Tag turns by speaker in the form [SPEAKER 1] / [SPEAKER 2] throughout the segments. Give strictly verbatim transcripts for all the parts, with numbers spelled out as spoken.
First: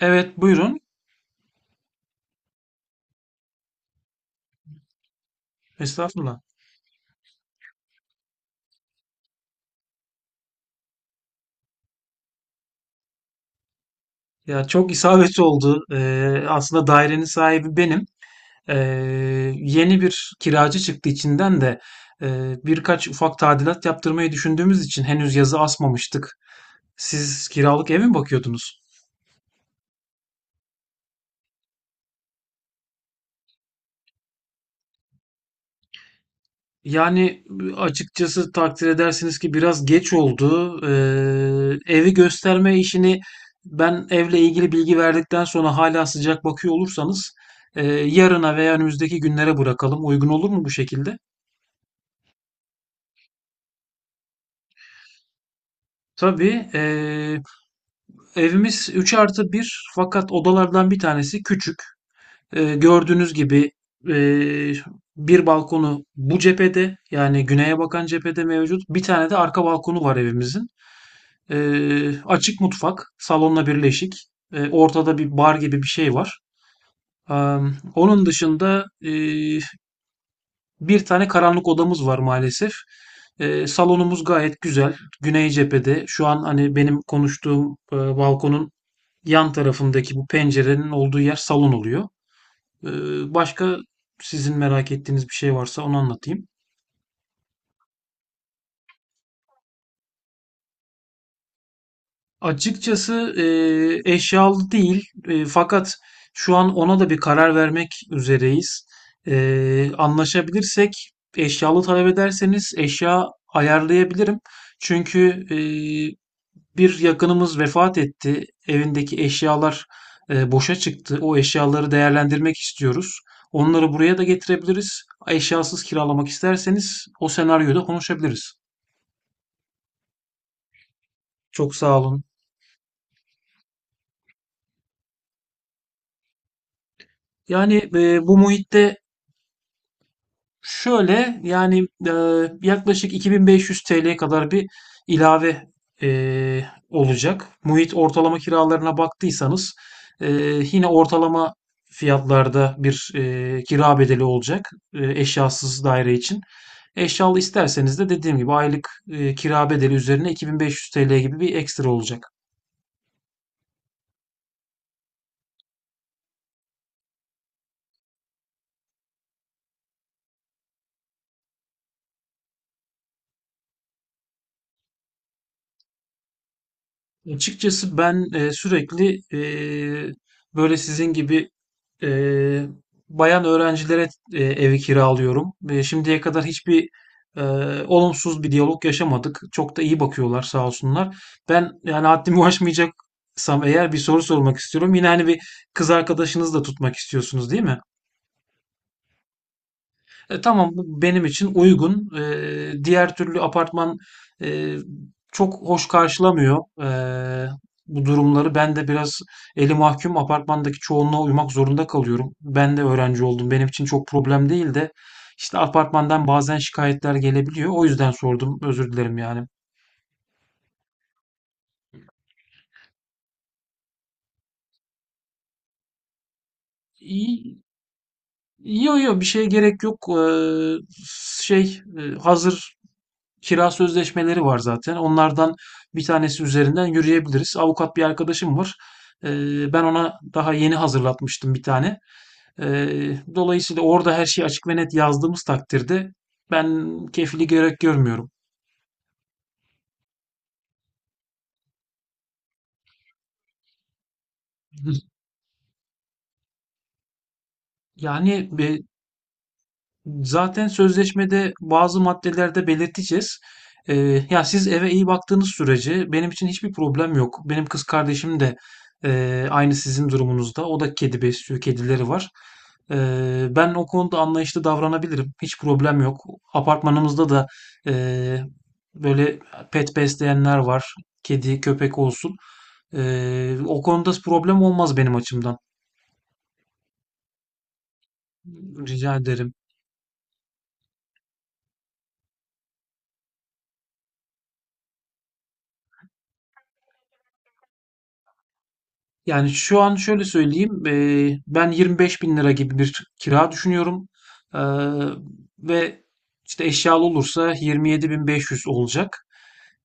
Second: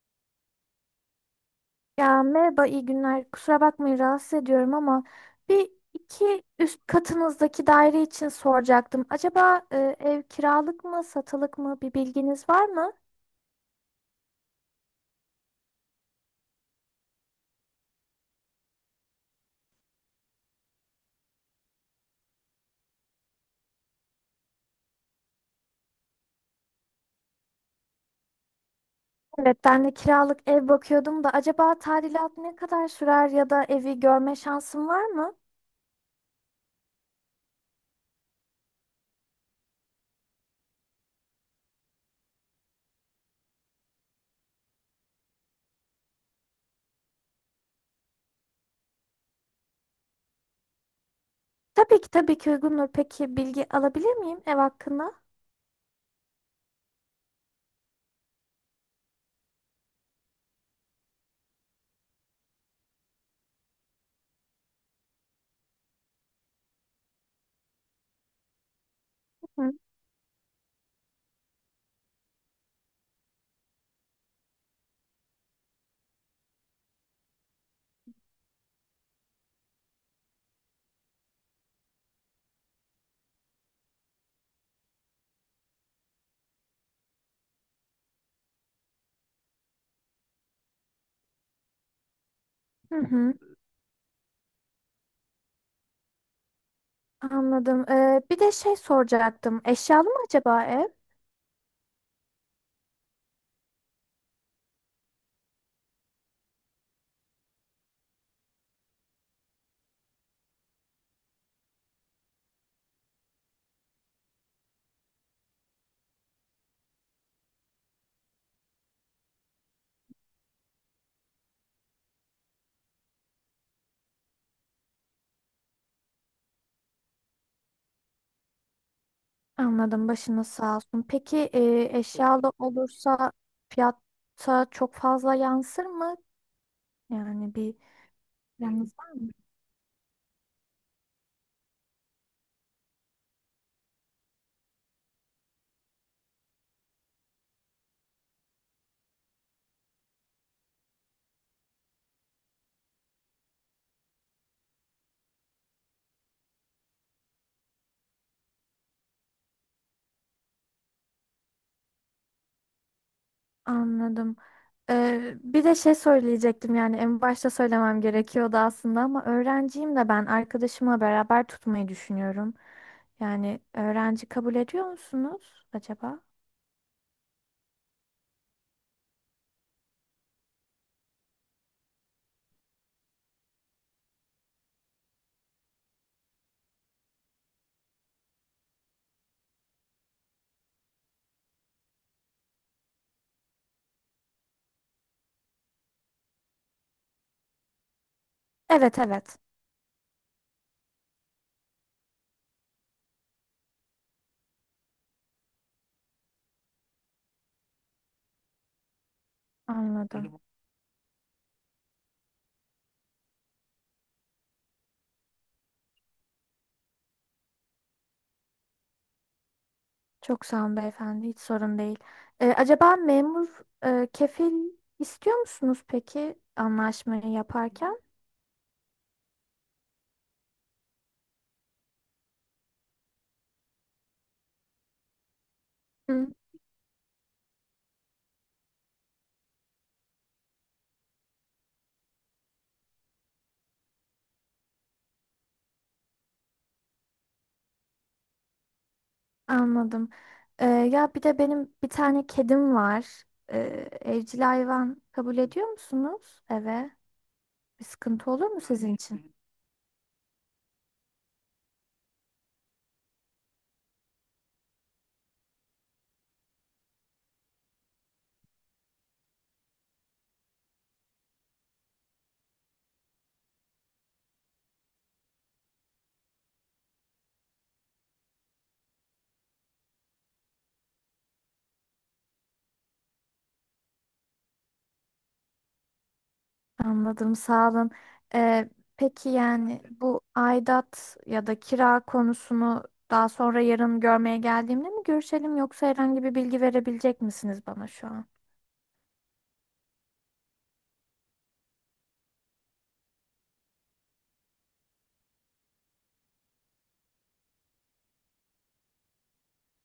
[SPEAKER 1] Evet, buyurun.
[SPEAKER 2] Ya merhaba, iyi günler. Kusura bakmayın rahatsız ediyorum ama bir
[SPEAKER 1] Estağfurullah.
[SPEAKER 2] iki üst katınızdaki daire için soracaktım. Acaba e, ev kiralık mı, satılık mı bir bilginiz var mı?
[SPEAKER 1] Ya çok isabet oldu. Ee, aslında dairenin sahibi benim. Ee, Yeni bir kiracı çıktı içinden de ee, birkaç ufak tadilat yaptırmayı düşündüğümüz için henüz yazı asmamıştık. Siz kiralık eve mi bakıyordunuz?
[SPEAKER 2] Evet, ben de kiralık ev bakıyordum da acaba tadilat ne kadar sürer ya da evi görme şansım var mı?
[SPEAKER 1] Yani açıkçası takdir edersiniz ki biraz geç oldu. Ee, evi gösterme işini ben evle ilgili bilgi verdikten sonra hala sıcak bakıyor olursanız e, yarına veya önümüzdeki günlere bırakalım. Uygun olur mu bu şekilde?
[SPEAKER 2] Tabii ki tabii ki uygundur. Peki bilgi alabilir miyim ev hakkında?
[SPEAKER 1] Tabii. E, evimiz üç artı bir, fakat odalardan bir tanesi küçük. E, gördüğünüz gibi e, bir balkonu bu cephede, yani güneye bakan cephede mevcut. Bir tane de arka balkonu var evimizin. Ee, açık mutfak, salonla birleşik. Ee, ortada bir bar gibi bir şey var. Ee, Onun dışında e, bir tane karanlık odamız var maalesef. Ee, salonumuz gayet güzel, güney cephede. Şu an hani benim konuştuğum e, balkonun yan tarafındaki bu pencerenin olduğu yer salon oluyor. Ee,
[SPEAKER 2] Hı hı,
[SPEAKER 1] başka sizin merak ettiğiniz bir şey varsa onu anlatayım.
[SPEAKER 2] anladım. Ee, bir de şey soracaktım. Eşyalı mı acaba ev?
[SPEAKER 1] Açıkçası eee, eşyalı değil, Eee, fakat şu an ona da bir karar vermek üzereyiz. Eee, anlaşabilirsek eşyalı talep ederseniz eşya ayarlayabilirim. Çünkü eee, bir yakınımız vefat etti. Evindeki eşyalar eee, boşa çıktı. O eşyaları değerlendirmek istiyoruz. Onları buraya da getirebiliriz. Eşyasız kiralamak isterseniz o senaryoda konuşabiliriz.
[SPEAKER 2] Anladım, başınız sağ olsun. Peki
[SPEAKER 1] Çok
[SPEAKER 2] e,
[SPEAKER 1] sağ olun.
[SPEAKER 2] eşyalı olursa fiyata çok fazla yansır mı? Yani bir
[SPEAKER 1] Yani e, bu
[SPEAKER 2] yanınız
[SPEAKER 1] muhitte,
[SPEAKER 2] var mı?
[SPEAKER 1] şöyle yani, e, yaklaşık iki bin beş yüz T L'ye kadar bir ilave e, olacak. Muhit ortalama kiralarına baktıysanız e, yine ortalama fiyatlarda bir e, kira bedeli olacak e, eşyasız daire için. Eşyalı isterseniz de dediğim gibi aylık e, kira bedeli üzerine iki bin beş yüz T L gibi bir ekstra olacak.
[SPEAKER 2] Anladım. Ee, bir de şey söyleyecektim, yani en başta söylemem gerekiyordu aslında ama öğrenciyim de, ben arkadaşımla beraber tutmayı düşünüyorum. Yani öğrenci kabul ediyor musunuz acaba?
[SPEAKER 1] Açıkçası ben e, sürekli e, böyle sizin gibi e, bayan öğrencilere e, evi kiralıyorum. Ve şimdiye kadar hiçbir e, olumsuz bir diyalog yaşamadık. Çok da iyi bakıyorlar sağ olsunlar. Ben, yani haddimi aşmayacaksam eğer, bir soru sormak istiyorum. Yine hani bir kız arkadaşınız da tutmak istiyorsunuz, değil mi?
[SPEAKER 2] Evet evet,
[SPEAKER 1] E, tamam, bu benim için uygun. E, diğer türlü apartman e, çok hoş karşılamıyor e, bu durumları. Ben de biraz eli mahkum,
[SPEAKER 2] anladım.
[SPEAKER 1] apartmandaki çoğunluğa uymak zorunda kalıyorum. Ben de öğrenci oldum, benim için çok problem değil de işte apartmandan bazen şikayetler gelebiliyor. O yüzden sordum. Özür dilerim yani.
[SPEAKER 2] Çok sağ olun beyefendi, hiç sorun değil. Ee, acaba memur e, kefil istiyor musunuz peki anlaşmayı
[SPEAKER 1] İyi,
[SPEAKER 2] yaparken?
[SPEAKER 1] yo yok, bir şeye gerek yok. E, şey e, hazır kira sözleşmeleri var zaten. Onlardan bir tanesi üzerinden yürüyebiliriz. Avukat bir arkadaşım var. Eee, ben ona daha yeni hazırlatmıştım bir tane. Eee, dolayısıyla orada her şeyi açık ve net yazdığımız takdirde ben kefili gerek görmüyorum.
[SPEAKER 2] Anladım. Ee, ya bir de benim bir tane kedim var. Ee, Evcil hayvan kabul ediyor musunuz eve? Bir sıkıntı olur
[SPEAKER 1] Yani
[SPEAKER 2] mu
[SPEAKER 1] e,
[SPEAKER 2] sizin için?
[SPEAKER 1] zaten sözleşmede bazı maddelerde belirteceğiz. Ee, Ya siz eve iyi baktığınız sürece benim için hiçbir problem yok. Benim kız kardeşim de e, aynı sizin durumunuzda. O da kedi besliyor, kedileri var. Ee, ben o konuda anlayışlı davranabilirim, hiç problem yok. Apartmanımızda da e, böyle pet besleyenler var, kedi, köpek olsun. Ee, o konuda problem olmaz benim açımdan.
[SPEAKER 2] Anladım, sağ olun. Ee,
[SPEAKER 1] Rica
[SPEAKER 2] peki
[SPEAKER 1] ederim.
[SPEAKER 2] yani bu aidat ya da kira konusunu daha sonra yarın görmeye geldiğimde mi görüşelim, yoksa herhangi bir bilgi verebilecek misiniz bana şu an?
[SPEAKER 1] Yani şu an şöyle söyleyeyim, eee, ben yirmi beş bin lira gibi bir kira düşünüyorum. Eee, Ve işte eşyalı olursa yirmi yedi bin beş yüz olacak.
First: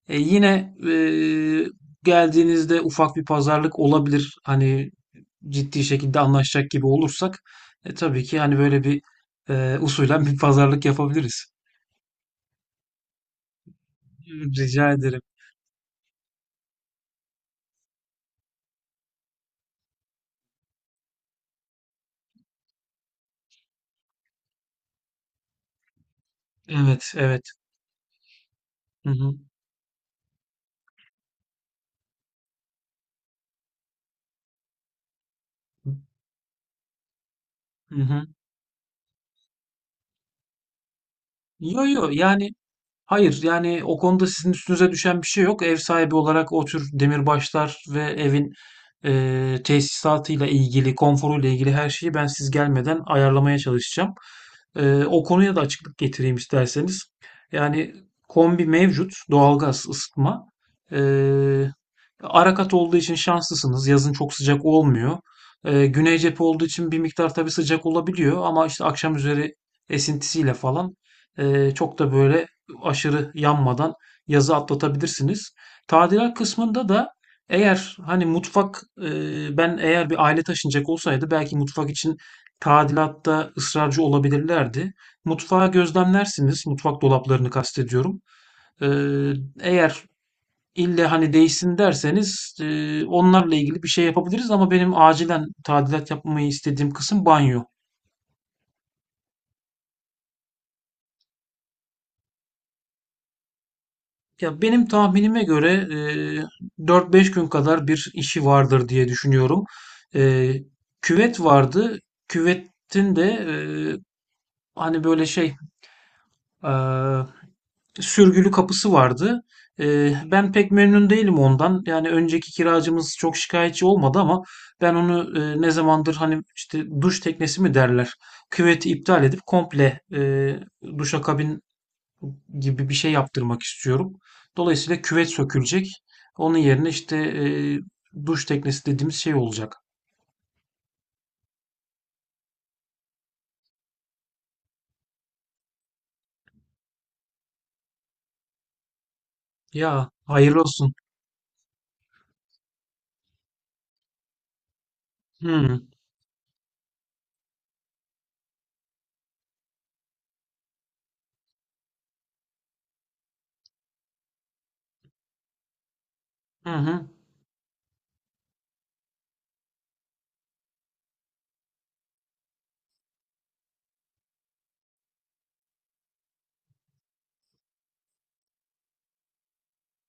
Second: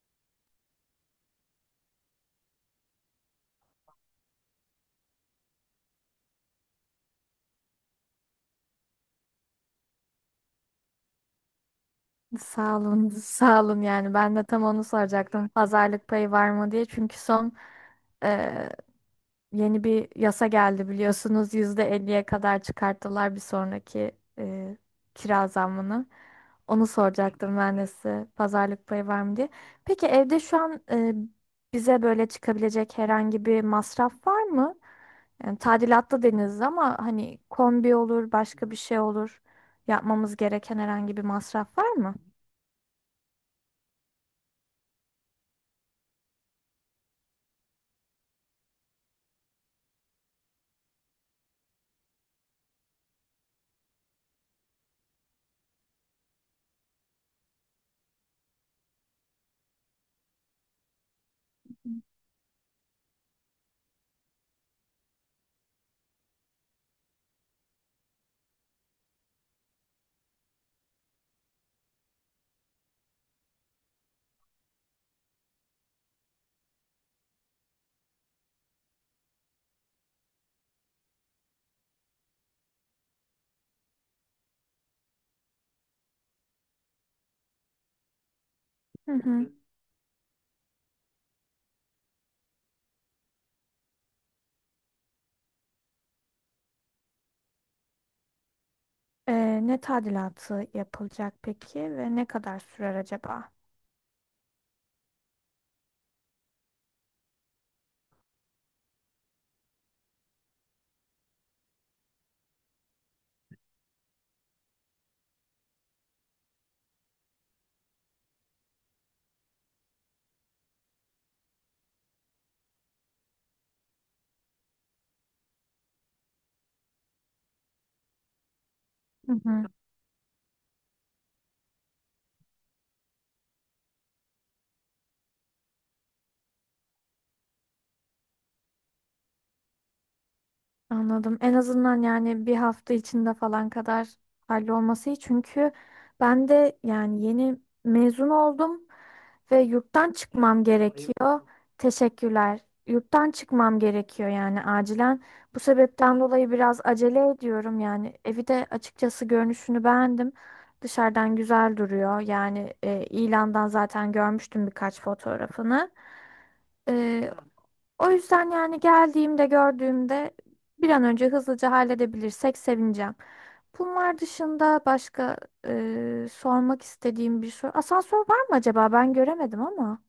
[SPEAKER 1] E, yine eee, geldiğinizde ufak bir pazarlık olabilir. Hani ciddi şekilde anlaşacak gibi olursak e, tabii ki, hani böyle bir eee usulen bir pazarlık yapabiliriz.
[SPEAKER 2] Sağ olun, sağ olun, yani ben de tam onu
[SPEAKER 1] Rica ederim.
[SPEAKER 2] soracaktım. Pazarlık payı var mı diye, çünkü son yeni bir yasa geldi biliyorsunuz. yüzde elliye kadar çıkarttılar bir sonraki e, kira zammını. Onu
[SPEAKER 1] Evet, evet.
[SPEAKER 2] soracaktım ben de size. Pazarlık payı
[SPEAKER 1] Hı
[SPEAKER 2] var
[SPEAKER 1] hı.
[SPEAKER 2] mı diye. Peki evde şu an e, bize böyle çıkabilecek herhangi bir masraf var mı? Yani tadilatta deniz ama hani
[SPEAKER 1] Hı
[SPEAKER 2] kombi
[SPEAKER 1] hı.
[SPEAKER 2] olur, başka bir şey olur. Yapmamız gereken herhangi bir masraf
[SPEAKER 1] Yo
[SPEAKER 2] var
[SPEAKER 1] yo,
[SPEAKER 2] mı?
[SPEAKER 1] yani hayır, yani o konuda sizin üstünüze düşen bir şey yok. Ev sahibi olarak o tür demirbaşlar ve evin eee tesisatıyla ilgili, konforuyla ilgili her şeyi ben siz gelmeden ayarlamaya çalışacağım. Eee, o konuya da açıklık getireyim isterseniz. Yani kombi mevcut, doğalgaz, ısıtma. Eee Arakat olduğu için şanslısınız, yazın çok sıcak olmuyor. Ee, güney cephe olduğu için bir miktar tabii sıcak olabiliyor ama işte akşam üzeri esintisiyle falan e, çok da böyle aşırı yanmadan yazı atlatabilirsiniz. Tadilat kısmında da, eğer hani mutfak, e, ben eğer bir aile taşınacak olsaydı belki mutfak için tadilatta ısrarcı olabilirlerdi. Mutfağı gözlemlersiniz, mutfak dolaplarını kastediyorum.
[SPEAKER 2] Hı
[SPEAKER 1] Ee,
[SPEAKER 2] hı.
[SPEAKER 1] Eğer İlle hani değişsin derseniz, eee, onlarla ilgili bir şey yapabiliriz, ama benim acilen tadilat yapmayı istediğim kısım banyo.
[SPEAKER 2] E, Ne tadilatı yapılacak peki ve ne kadar sürer acaba?
[SPEAKER 1] Ya benim tahminime göre eee dört beş gün kadar bir işi vardır diye düşünüyorum. Eee, Küvet vardı. Küvetin de eee, hani böyle şey eee sürgülü kapısı vardı. Ee, ben pek memnun değilim ondan. Yani önceki kiracımız çok şikayetçi olmadı ama ben onu e, ne zamandır hani, işte duş teknesi mi derler, küveti iptal
[SPEAKER 2] Hı
[SPEAKER 1] edip
[SPEAKER 2] hı.
[SPEAKER 1] komple e, duşakabin gibi bir şey yaptırmak istiyorum. Dolayısıyla küvet sökülecek, onun yerine işte e, duş teknesi dediğimiz şey olacak.
[SPEAKER 2] Anladım. En azından yani bir hafta içinde falan kadar hallolması iyi. Çünkü ben de yani yeni mezun oldum ve
[SPEAKER 1] Ya
[SPEAKER 2] yurttan
[SPEAKER 1] hayırlı
[SPEAKER 2] çıkmam
[SPEAKER 1] olsun.
[SPEAKER 2] gerekiyor. Teşekkürler. Yurttan çıkmam gerekiyor yani acilen. Bu
[SPEAKER 1] Hı,
[SPEAKER 2] sebepten dolayı biraz acele ediyorum yani. Evi de açıkçası görünüşünü beğendim. Dışarıdan güzel duruyor. Yani e, ilandan zaten görmüştüm birkaç fotoğrafını.
[SPEAKER 1] hı hı.
[SPEAKER 2] O yüzden yani geldiğimde gördüğümde bir an önce hızlıca halledebilirsek sevineceğim. Bunlar dışında başka e, sormak istediğim bir soru. Asansör var mı acaba? Ben göremedim ama.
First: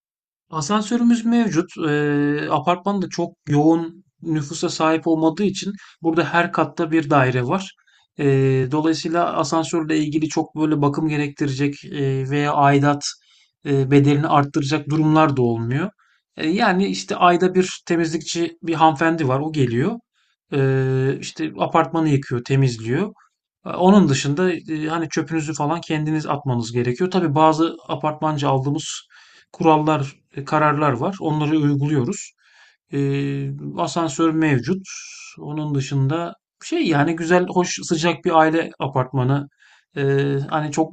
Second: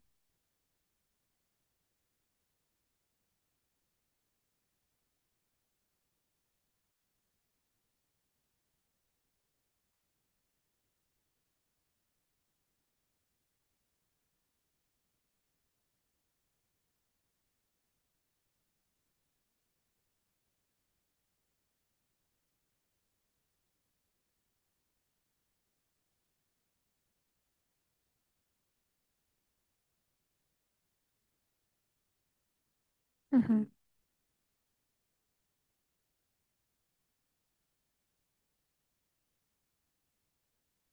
[SPEAKER 1] Asansörümüz mevcut. Eee, apartman da çok yoğun nüfusa sahip olmadığı için burada her katta bir daire var. Eee, dolayısıyla asansörle ilgili çok böyle bakım gerektirecek eee, veya aidat eee, bedelini arttıracak durumlar da olmuyor. Eee, yani işte ayda bir temizlikçi bir hanımefendi var, o geliyor. Eee işte apartmanı yıkıyor, temizliyor. E, Onun dışında e, hani çöpünüzü falan kendiniz atmanız gerekiyor. Tabii bazı apartmanca aldığımız kurallar, e, kararlar var, onları uyguluyoruz.
[SPEAKER 2] Hı
[SPEAKER 1] E,
[SPEAKER 2] hı.
[SPEAKER 1] Asansör mevcut. Onun dışında, şey yani, güzel, hoş, sıcak bir aile apartmanı. E, Hani çok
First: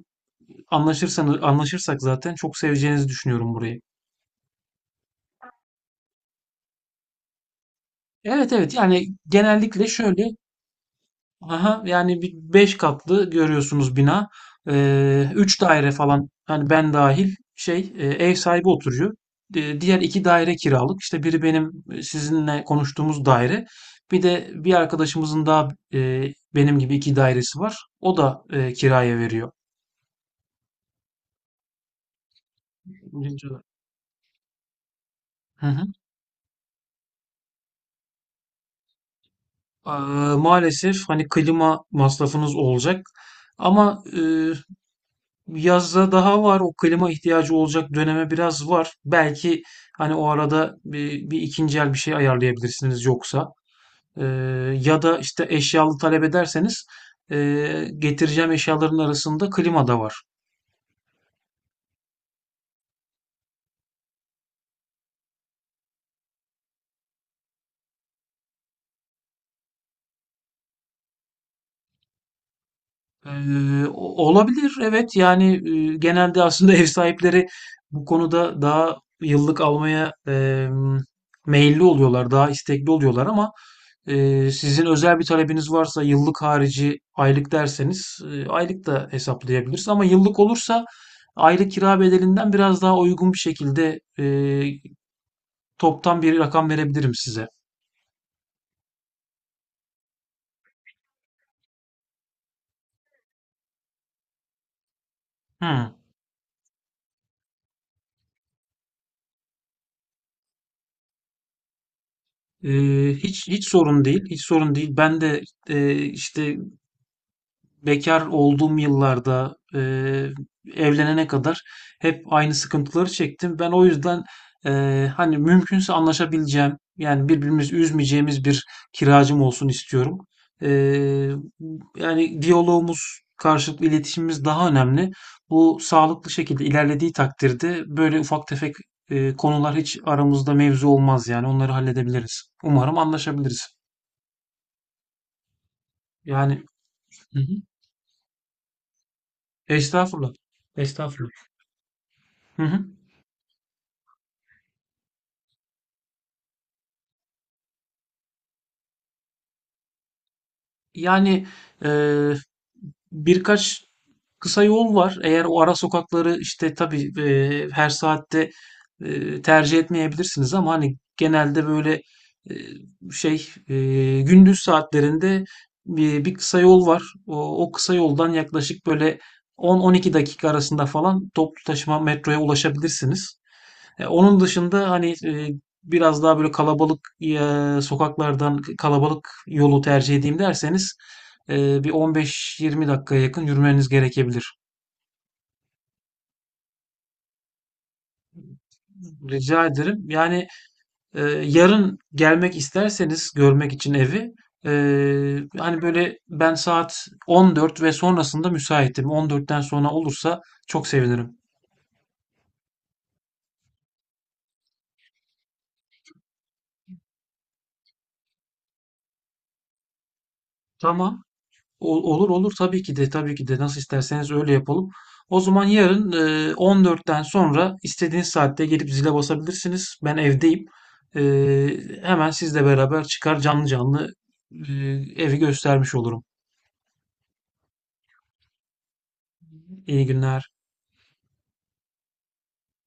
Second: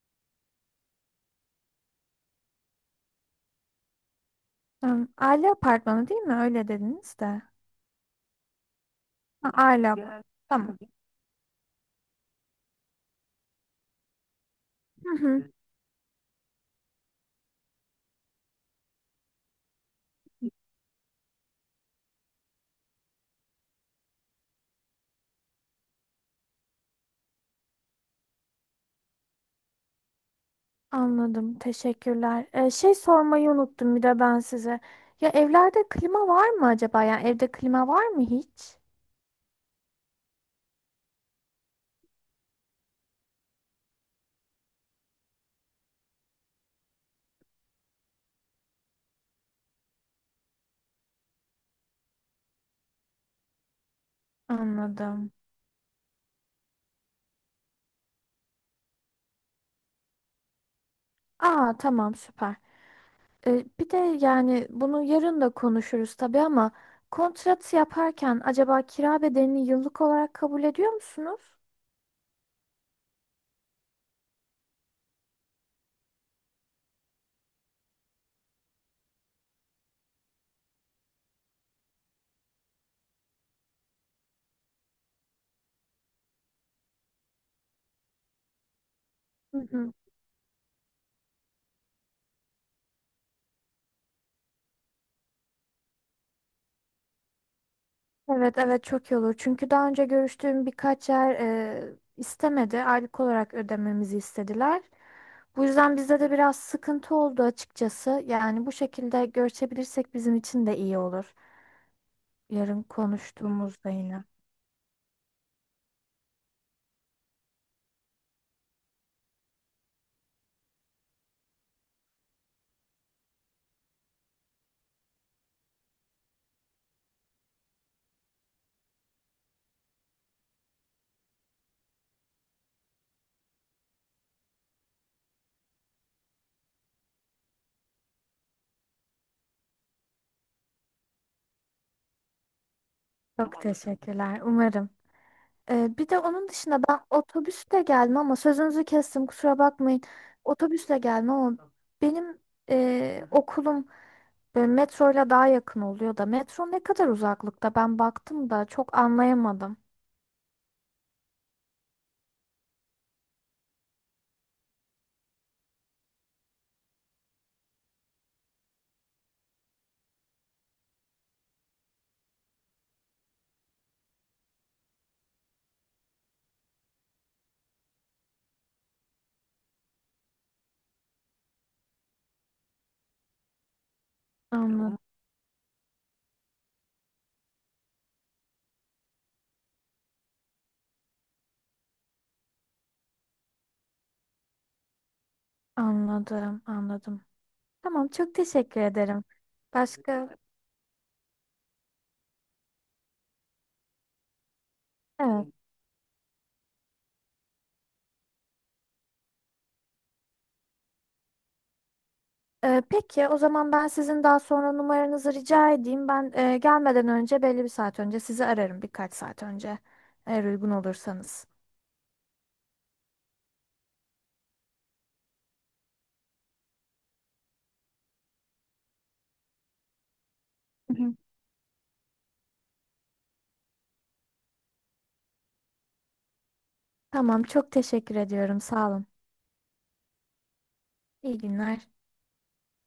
[SPEAKER 1] anlaşırsanız anlaşırsak zaten çok seveceğinizi düşünüyorum burayı.
[SPEAKER 2] Tamam. Aile apartmanı değil mi? Öyle dediniz de.
[SPEAKER 1] Evet, evet, yani
[SPEAKER 2] Ha,
[SPEAKER 1] genellikle
[SPEAKER 2] aile apartmanı.
[SPEAKER 1] şöyle.
[SPEAKER 2] Tamam.
[SPEAKER 1] Aha, yani bir beş katlı görüyorsunuz bina.
[SPEAKER 2] Hı
[SPEAKER 1] Ee,
[SPEAKER 2] hı.
[SPEAKER 1] üç daire falan, hani ben dahil, şey e, ev sahibi oturuyor. Di- diğer iki daire kiralık. İşte biri benim e, sizinle konuştuğumuz daire. Bir de bir arkadaşımızın daha e, benim gibi iki dairesi var, o da e, kiraya veriyor.
[SPEAKER 2] Anladım. Teşekkürler. Ee, şey
[SPEAKER 1] Birinci
[SPEAKER 2] sormayı
[SPEAKER 1] olarak.
[SPEAKER 2] unuttum bir de ben size. Ya
[SPEAKER 1] Hı hı.
[SPEAKER 2] evlerde klima var mı acaba? Yani evde klima var mı hiç?
[SPEAKER 1] Ee, Maalesef hani klima masrafınız olacak. Ama e, yazda daha var, o klima ihtiyacı olacak döneme biraz var. Belki hani o arada bir, bir ikinci el bir şey ayarlayabilirsiniz, yoksa. Ee, Ya da
[SPEAKER 2] Anladım.
[SPEAKER 1] işte eşyalı talep ederseniz ee, getireceğim eşyaların arasında klima da var.
[SPEAKER 2] Aa tamam, süper. E, bir de yani bunu yarın da konuşuruz tabii ama kontrat yaparken acaba kira bedelini yıllık olarak kabul ediyor musunuz?
[SPEAKER 1] Eee, o- olabilir evet, yani e, genelde aslında ev sahipleri bu konuda daha yıllık almaya eee, meyilli oluyorlar, daha istekli oluyorlar, ama eee, sizin özel bir talebiniz varsa, yıllık harici aylık derseniz, e, aylık da
[SPEAKER 2] Hı
[SPEAKER 1] hesaplayabiliriz,
[SPEAKER 2] hı.
[SPEAKER 1] ama yıllık olursa aylık kira bedelinden biraz daha uygun bir şekilde eee, toptan bir rakam verebilirim size.
[SPEAKER 2] Evet evet, çok iyi olur. Çünkü daha önce görüştüğüm birkaç yer e, istemedi. Aylık olarak ödememizi istediler. Bu
[SPEAKER 1] Hmm.
[SPEAKER 2] yüzden bizde de biraz sıkıntı oldu açıkçası. Yani bu şekilde görüşebilirsek bizim için de iyi olur. Yarın
[SPEAKER 1] Ee, hiç hiç
[SPEAKER 2] konuştuğumuzda
[SPEAKER 1] sorun değil,
[SPEAKER 2] yine.
[SPEAKER 1] hiç sorun değil. Ben de e, işte bekar olduğum yıllarda, eee, evlenene kadar, hep aynı sıkıntıları çektim. Ben o yüzden eee, hani, mümkünse anlaşabileceğim, yani birbirimizi üzmeyeceğimiz bir kiracım olsun istiyorum. Eee, Yani diyalogumuz, karşılıklı iletişimimiz daha önemli. Bu sağlıklı şekilde ilerlediği takdirde böyle ufak tefek eee, konular hiç aramızda mevzu olmaz, yani onları halledebiliriz. Umarım
[SPEAKER 2] Çok
[SPEAKER 1] anlaşabiliriz.
[SPEAKER 2] teşekkürler. Umarım. E, bir de onun
[SPEAKER 1] Yani
[SPEAKER 2] dışında ben
[SPEAKER 1] hı hı.
[SPEAKER 2] otobüsle gelmem ama sözünüzü kestim, kusura bakmayın.
[SPEAKER 1] Estağfurullah.
[SPEAKER 2] Otobüsle
[SPEAKER 1] Estağfurullah.
[SPEAKER 2] gelmem ama benim
[SPEAKER 1] Hı hı.
[SPEAKER 2] e, okulum E, metroyla daha yakın oluyor da, metro ne kadar uzaklıkta? Ben baktım da çok anlayamadım.
[SPEAKER 1] Yani eee, birkaç kısa yol var. Eğer o ara sokakları, işte tabii eee, her saatte eee, tercih etmeyebilirsiniz, ama hani genelde böyle eee, şey eee, gündüz saatlerinde bir, bir kısa yol var. O, o kısa yoldan yaklaşık böyle on on iki dakika arasında falan toplu taşıma metroya ulaşabilirsiniz. E, onun dışında,
[SPEAKER 2] Anladım,
[SPEAKER 1] hani e, biraz daha böyle kalabalık e, sokaklardan, kalabalık yolu tercih edeyim derseniz, e, bir on beş yirmi dakikaya yakın yürümeniz gerekebilir.
[SPEAKER 2] anladım, anladım. Tamam, çok teşekkür ederim.
[SPEAKER 1] Rica ederim.
[SPEAKER 2] Başka?
[SPEAKER 1] Yani e, yarın gelmek isterseniz görmek için evi, e,
[SPEAKER 2] Evet.
[SPEAKER 1] hani böyle, ben saat on dört ve sonrasında müsaitim. on dörtten sonra olursa çok sevinirim.
[SPEAKER 2] E, peki o zaman ben sizin daha sonra numaranızı rica edeyim. Ben e, gelmeden önce belli bir saat önce sizi ararım, birkaç saat önce eğer uygun
[SPEAKER 1] Tamam.
[SPEAKER 2] olursanız.
[SPEAKER 1] Ol- Olur olur, tabii ki de, tabii ki de, nasıl isterseniz öyle yapalım. O zaman yarın e, on dörtten sonra istediğiniz saatte gelip zile basabilirsiniz, ben evdeyim.
[SPEAKER 2] Hı hı.
[SPEAKER 1] E, Hemen sizle beraber çıkar, canlı canlı e, evi göstermiş olurum.
[SPEAKER 2] Tamam, çok teşekkür ediyorum. Sağ olun.
[SPEAKER 1] İyi günler.
[SPEAKER 2] İyi günler.